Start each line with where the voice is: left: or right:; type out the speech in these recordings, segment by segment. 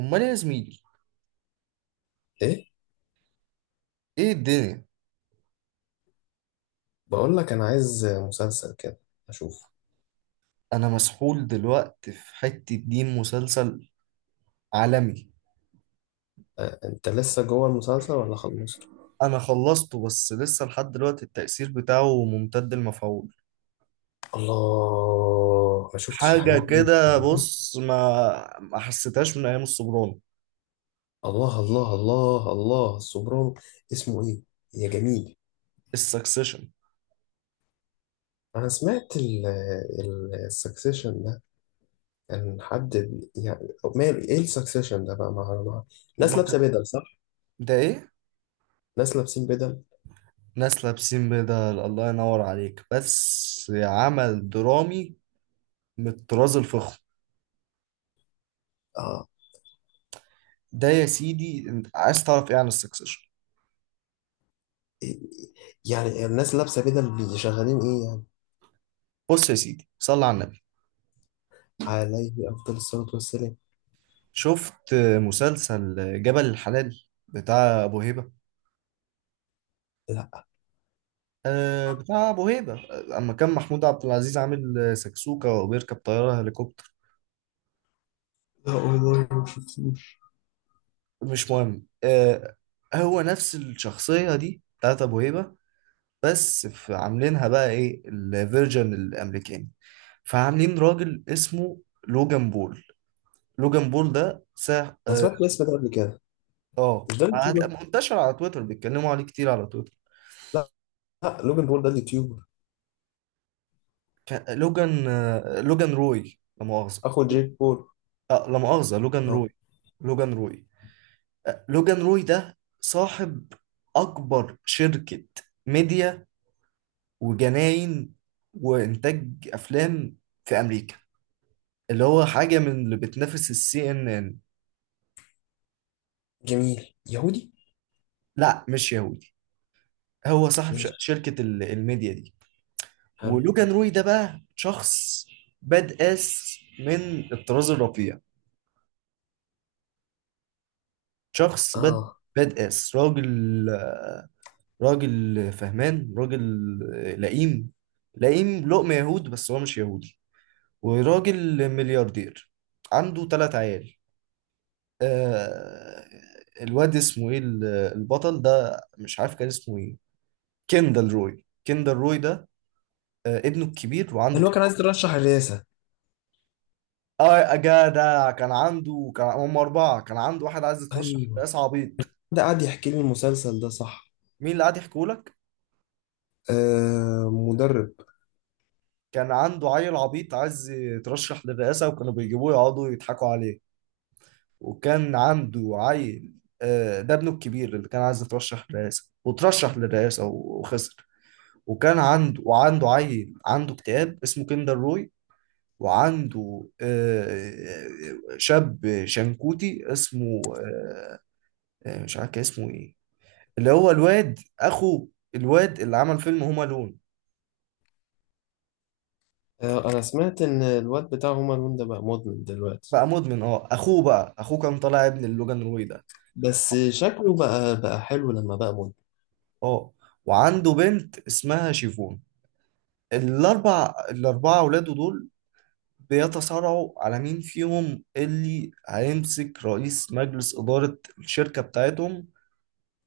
right: امال إيه يا زميلي؟
left: ايه.
right: ايه الدنيا؟
left: بقول لك انا عايز مسلسل كده اشوف.
right: انا مسحول دلوقتي في حتة دين مسلسل عالمي.
left: أه، انت لسه جوه المسلسل ولا خلصته؟
right: انا خلصته بس لسه لحد دلوقتي التأثير بتاعه ممتد المفعول.
left: الله، ما شفتش
right: حاجة
left: الحاجات دي.
right: كده، بص، ما حسيتهاش من ايام السوبرانو.
left: الله الله الله الله السوبرانو. اسمه ايه يا جميل؟
right: السكسيشن.
left: انا سمعت ال السكسيشن ده. كان حد يعني ماله ايه السكسيشن ده بقى ناس لابسه
right: ما-
left: بدل، صح؟
right: ده ايه؟
left: ناس لابسين بدل.
right: ناس لابسين بدل. الله ينور عليك، بس عمل درامي من الطراز الفخم.
left: اه.
right: ده يا سيدي انت عايز تعرف ايه عن السكسيشن؟
left: إيه- يعني الناس لابسه بدل شغالين ايه يعني؟
right: بص يا سيدي، صلى على النبي.
left: عليه افضل الصلاه والسلام.
right: شفت مسلسل جبل الحلال بتاع ابو هيبه؟
left: لا،
right: أه، بتاع ابو هيبه، اما كان محمود عبد العزيز عامل سكسوكه وبيركب طياره هليكوبتر.
left: لا والله ما شفتوش.
right: مش مهم. أه، هو نفس الشخصيه دي بتاعت ابو هيبه، بس في عاملينها بقى ايه الفيرجن الامريكاني. فعاملين راجل اسمه لوجان بول. لوجان بول ده ساح،
left: انا
right: اه.
left: سمعت الاسم ده قبل كده. مش ده
right: هتلاقي
left: اليوتيوبر؟
right: منتشر على تويتر بيتكلموا عليه كتير على تويتر.
left: لا، لا، لوجان بول ده اليوتيوبر،
right: لوجان، لوجان روي، لا مؤاخذة.
left: اخو جيك بول.
right: لا مؤاخذة، لوجان
left: اه.
right: روي. لوجان روي. لوجان روي ده صاحب أكبر شركة ميديا وجناين وإنتاج أفلام في أمريكا، اللي هو حاجة من اللي بتنافس السي إن إن.
left: جميل يهودي.
right: لا، مش يهودي. هو صاحب
left: ماشي.
right: شركة الميديا دي.
left: حلو.
right: ولوجان روي ده بقى شخص باد آس من الطراز الرفيع. شخص باد
left: اه،
right: باد آس. راجل، راجل فهمان، راجل لئيم. لئيم لقمة يهود، بس هو مش يهودي. وراجل ملياردير. عنده تلات عيال. آه، الواد اسمه ايه، البطل ده مش عارف كان اسمه ايه. كيندل روي. كيندل روي ده آه ابنه الكبير، وعنده
left: اللي هو كان
right: كتير.
left: عايز يترشح الرئاسة.
right: اه، جدع، كان عنده كان هم أربعة. كان عنده واحد عايز يترشح
left: ايوه،
right: لرئاسة، عبيط.
left: ده قاعد يحكي لي المسلسل ده صح.
right: مين اللي قاعد يحكوا لك؟
left: آه، مدرب.
right: كان عنده عيل عبيط عايز يترشح للرئاسة، وكانوا بيجيبوه يقعدوا يضحكوا عليه. وكان عنده عيل، آه، ده ابنه الكبير اللي كان عايز يترشح للرئاسة وترشح للرئاسة وخسر. وكان عنده وعنده عيل عنده اكتئاب اسمه كيندر روي. وعنده شاب شنكوتي اسمه مش عارف كان اسمه ايه، اللي هو الواد اخو الواد اللي عمل فيلم هوم الون.
left: آه، انا سمعت ان الواد بتاع هما لون ده بقى مدمن دلوقتي.
right: بقى مدمن، اه. اخوه بقى، اخوه كان طالع ابن اللوجان روي ده.
left: بس شكله بقى حلو لما بقى مدمن.
right: اه. وعنده بنت اسمها شيفون. الاربعه اولاده دول بيتصارعوا على مين فيهم اللي هيمسك رئيس مجلس إدارة الشركة بتاعتهم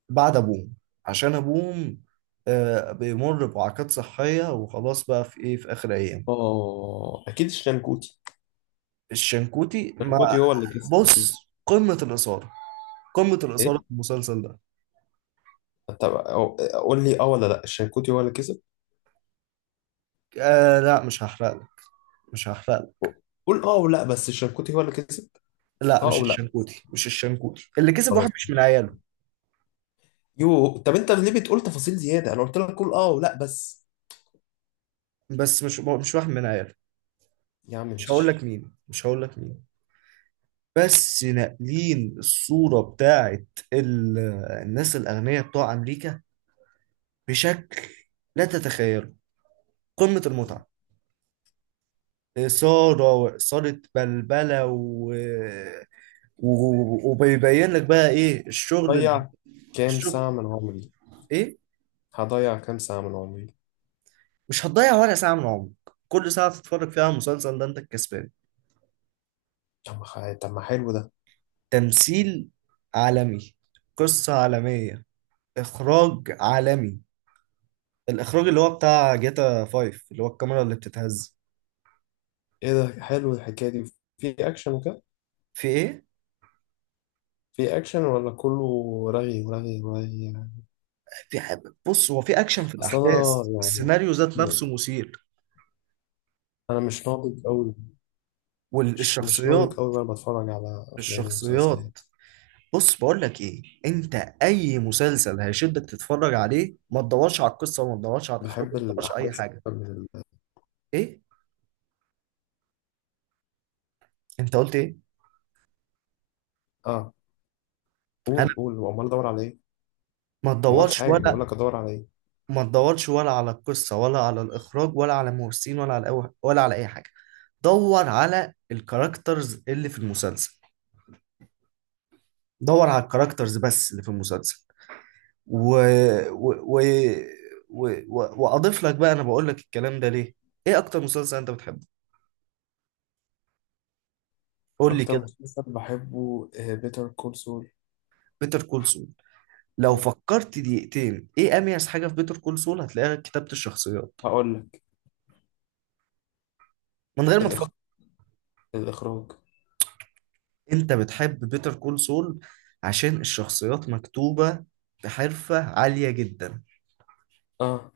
right: بعد أبوهم، عشان أبوهم بيمر بوعكات صحية وخلاص بقى في إيه، في آخر أيام.
left: اه، اكيد الشنكوتي.
right: الشنكوتي ما.
left: الشنكوتي هو اللي كسب
right: بص،
left: اكيد.
right: قمة الإثارة. قمة الإثارة
left: ايه؟
right: في المسلسل ده.
left: طب قول لي اه ولا لا. الشنكوتي هو اللي كسب.
right: آه، لا، مش هحرق لك. مش هحرق لك.
left: قول اه ولا بس. الشنكوتي هو اللي كسب،
right: لا،
left: اه
right: مش
left: ولا؟
right: الشنكوتي، مش الشنكوتي اللي كسب. واحد
left: خلاص.
right: مش من عياله.
left: يو، طب انت ليه بتقول تفاصيل زياده؟ انا قلت لك قول اه ولا بس.
right: بس مش واحد من عياله.
left: يا عم
right: مش هقول لك
left: ماشي.
right: مين، مش هقول لك مين. بس ناقلين الصورة بتاعت ال- الناس الأغنياء بتوع أمريكا بشكل لا تتخيله. قمة المتعة. إثارة وإثارة بلبلة وبيبين لك بقى إيه الشغل.
left: ضيع كام ساعه
right: الشغل
left: من عمري.
right: إيه؟
left: هضيع كام ساعه من عمري؟
right: مش هتضيع ولا ساعة من عمرك. كل ساعة تتفرج فيها على المسلسل ده أنت الكسبان.
left: طب ما حلو ده.
right: تمثيل عالمي، قصة عالمية، إخراج عالمي. الإخراج اللي هو بتاع جاتا 5، اللي هو الكاميرا اللي بتتهز.
left: ايه ده، حلو الحكايه دي. في اكشن وكده؟
right: في إيه؟
left: في اكشن ولا كله رغي ورغي ورغي؟
right: في ح- بص، هو في اكشن، في
left: اصل
right: الاحداث،
left: انا يعني
right: السيناريو ذات نفسه مثير.
left: انا مش ناضج قوي. مش ناضج
right: والشخصيات،
left: قوي وانا بتفرج على افلام
right: الشخصيات.
left: ومسلسلات.
right: بص بقول لك ايه انت، اي مسلسل هيشدك تتفرج عليه ما تدورش على القصه، وما تدورش على الاخراج،
left: بحب
right: وما تدورش على اي
left: الاحداث
right: حاجه.
left: اكتر من ال-.
right: ايه؟ انت قلت ايه؟
left: اه،
right: انا،
left: قول قول. وامال ادور على ايه؟
right: ما
left: ما قلتش
right: تدورش
left: حاجة، بقول
right: ولا.
left: لك أدور على إيه؟
right: ما تدورش ولا على القصه، ولا على الاخراج، ولا على الممثلين، ولا على ولا على اي حاجه. دور على الكاركترز اللي في المسلسل. دور على الكاركترز بس اللي في المسلسل. و... و... و... واضيف لك بقى، انا بقول لك الكلام ده ليه. ايه اكتر مسلسل انت بتحبه؟ قول لي
left: أكتر
right: كده.
left: مسلسل بحبه بيتر كول سول.
right: بيتر كول سول. لو
left: أهو،
right: فكرت دقيقتين ايه اميز حاجه في بيتر كول سول هتلاقيها كتابه الشخصيات،
left: هقول لك.
right: من غير ما
left: الإخ...
right: تفكر.
left: الإخراج.
right: انت بتحب بيتر كول سول عشان الشخصيات مكتوبه بحرفه عاليه جدا.
left: آه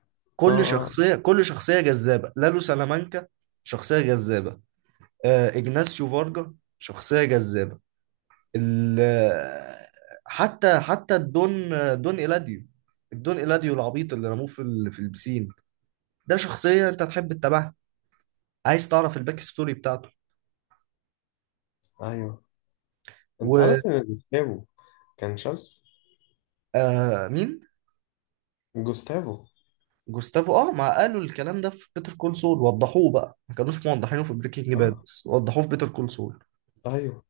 left: آه
right: كل
left: آه.
right: شخصيه، كل شخصيه جذابه. لالو سلامانكا شخصيه جذابه. اجناسيو فارجا شخصيه جذابه. ال حتى الدون، دون إيلاديو. الدون إيلاديو العبيط اللي رموه في في البسين، ده شخصية أنت هتحب تتابعها، عايز تعرف الباك ستوري بتاعته.
left: أيوه. أنت
right: ومين؟
left: عارف إن جوستافو كان شاذ؟ جوستافو.
right: جوستافو، اه، ما قالوا الكلام ده في بيتر كول سول، وضحوه بقى، ما كانوش موضحينه في بريكنج باد،
left: آه،
right: بس وضحوه في بيتر كول سول.
left: أيوه،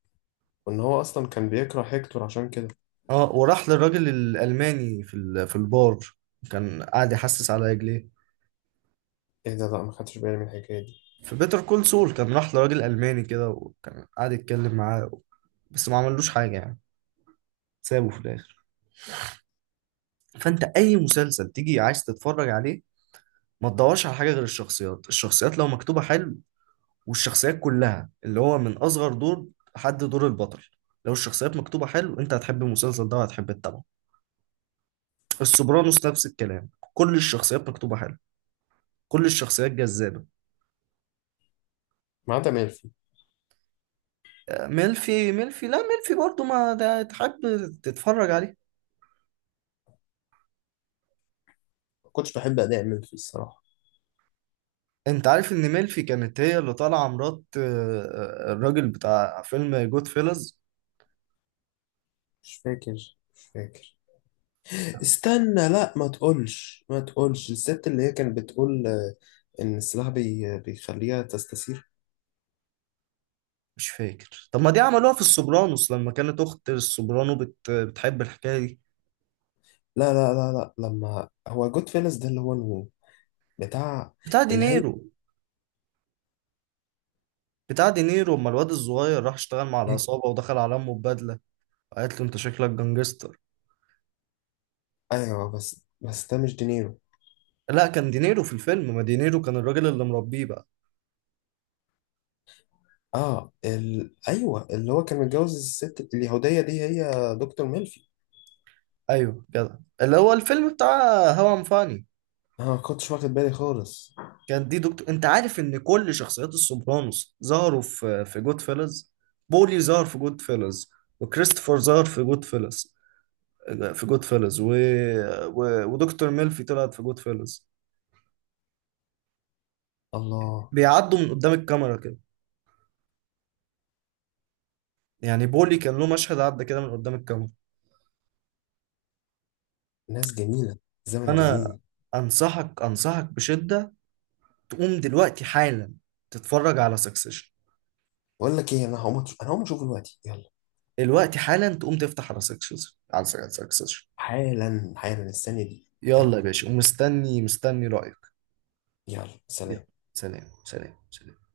left: وإن هو أصلا كان بيكره هيكتور عشان كده.
right: اه، وراح للراجل الألماني في في البار، كان قاعد يحسس على رجليه.
left: إيه ده؟ لأ، ما خدتش بالي من الحكاية دي.
right: في بيتر كول سول كان راح لراجل ألماني كده وكان قاعد يتكلم معاه، بس ما عملوش حاجة يعني. سابه في الاخر. فانت اي مسلسل تيجي عايز تتفرج عليه، ما تدورش على حاجه غير الشخصيات. الشخصيات لو مكتوبه حلو، والشخصيات كلها اللي هو من اصغر دور لحد دور البطل، لو الشخصيات مكتوبه حلو، انت هتحب المسلسل ده وهتحب تتابعه. السوبرانوس نفس الكلام، كل الشخصيات مكتوبه حلو، كل الشخصيات جذابه.
left: ما عدا ميلفي.
right: ميلفي. ميلفي لا ميلفي برضو ما ده تحب تتفرج عليه.
left: ما كنتش بحب أداء ميلفي الصراحة.
right: انت عارف ان ميلفي كانت هي اللي طالعه مرات الراجل بتاع فيلم جود فيلز؟
left: مش فاكر استنى. لأ، ما تقولش ما تقولش، الست اللي هي كانت بتقول إن السلاح بيخليها تستثير.
right: مش فاكر. طب ما دي عملوها في السوبرانوس لما كانت اخت السوبرانو بتحب الحكايه دي.
left: لا لا لا لا، لما هو جود فيلز ده، اللي هو الو بتاع،
right: بتاع
left: اللي هي.
right: دينيرو. بتاع دينيرو اما الواد الصغير راح اشتغل مع العصابه ودخل على امه ببدله، قالت له انت شكلك جانجستر.
left: ايوه، بس ده مش دينيرو.
right: لا، كان دينيرو في الفيلم، ما دينيرو كان الراجل اللي مربيه بقى.
left: اه، ايوه اللي هو كان متجوز الست اليهودية دي، هي دكتور ميلفي.
right: ايوه كده، اللي هو الفيلم بتاع هوا ام فاني.
left: انا ما كنتش واخد بالي خالص.
right: كان دي دكتور. انت عارف ان كل شخصيات السوبرانوس ظهروا في جود فيلز؟ بولي ظهر في جود فيلز، وكريستوفر ظهر في جود فيلز، في جود فيلز ودكتور ميلفي طلعت في جود فيلز.
left: الله.
right: بيعدوا من قدام الكاميرا كده، يعني بولي كان له مشهد عدى كده من قدام الكاميرا.
left: ناس جميلة. زمن
right: فانا
left: جميل.
right: انصحك، انصحك بشدة، تقوم دلوقتي حالا تتفرج على سكسيشن.
left: بقول لك ايه، انا هقوم اشوفه دلوقتي يلا.
right: دلوقتي حالا تقوم تفتح على سكسيشن، على سكسيشن.
left: حالا حالا الثانية دي.
right: يلا يا
left: يلا.
right: باشا، ومستني، مستني رأيك.
left: يلا
right: يلا،
left: سلام.
right: سلام. سلام، سلام.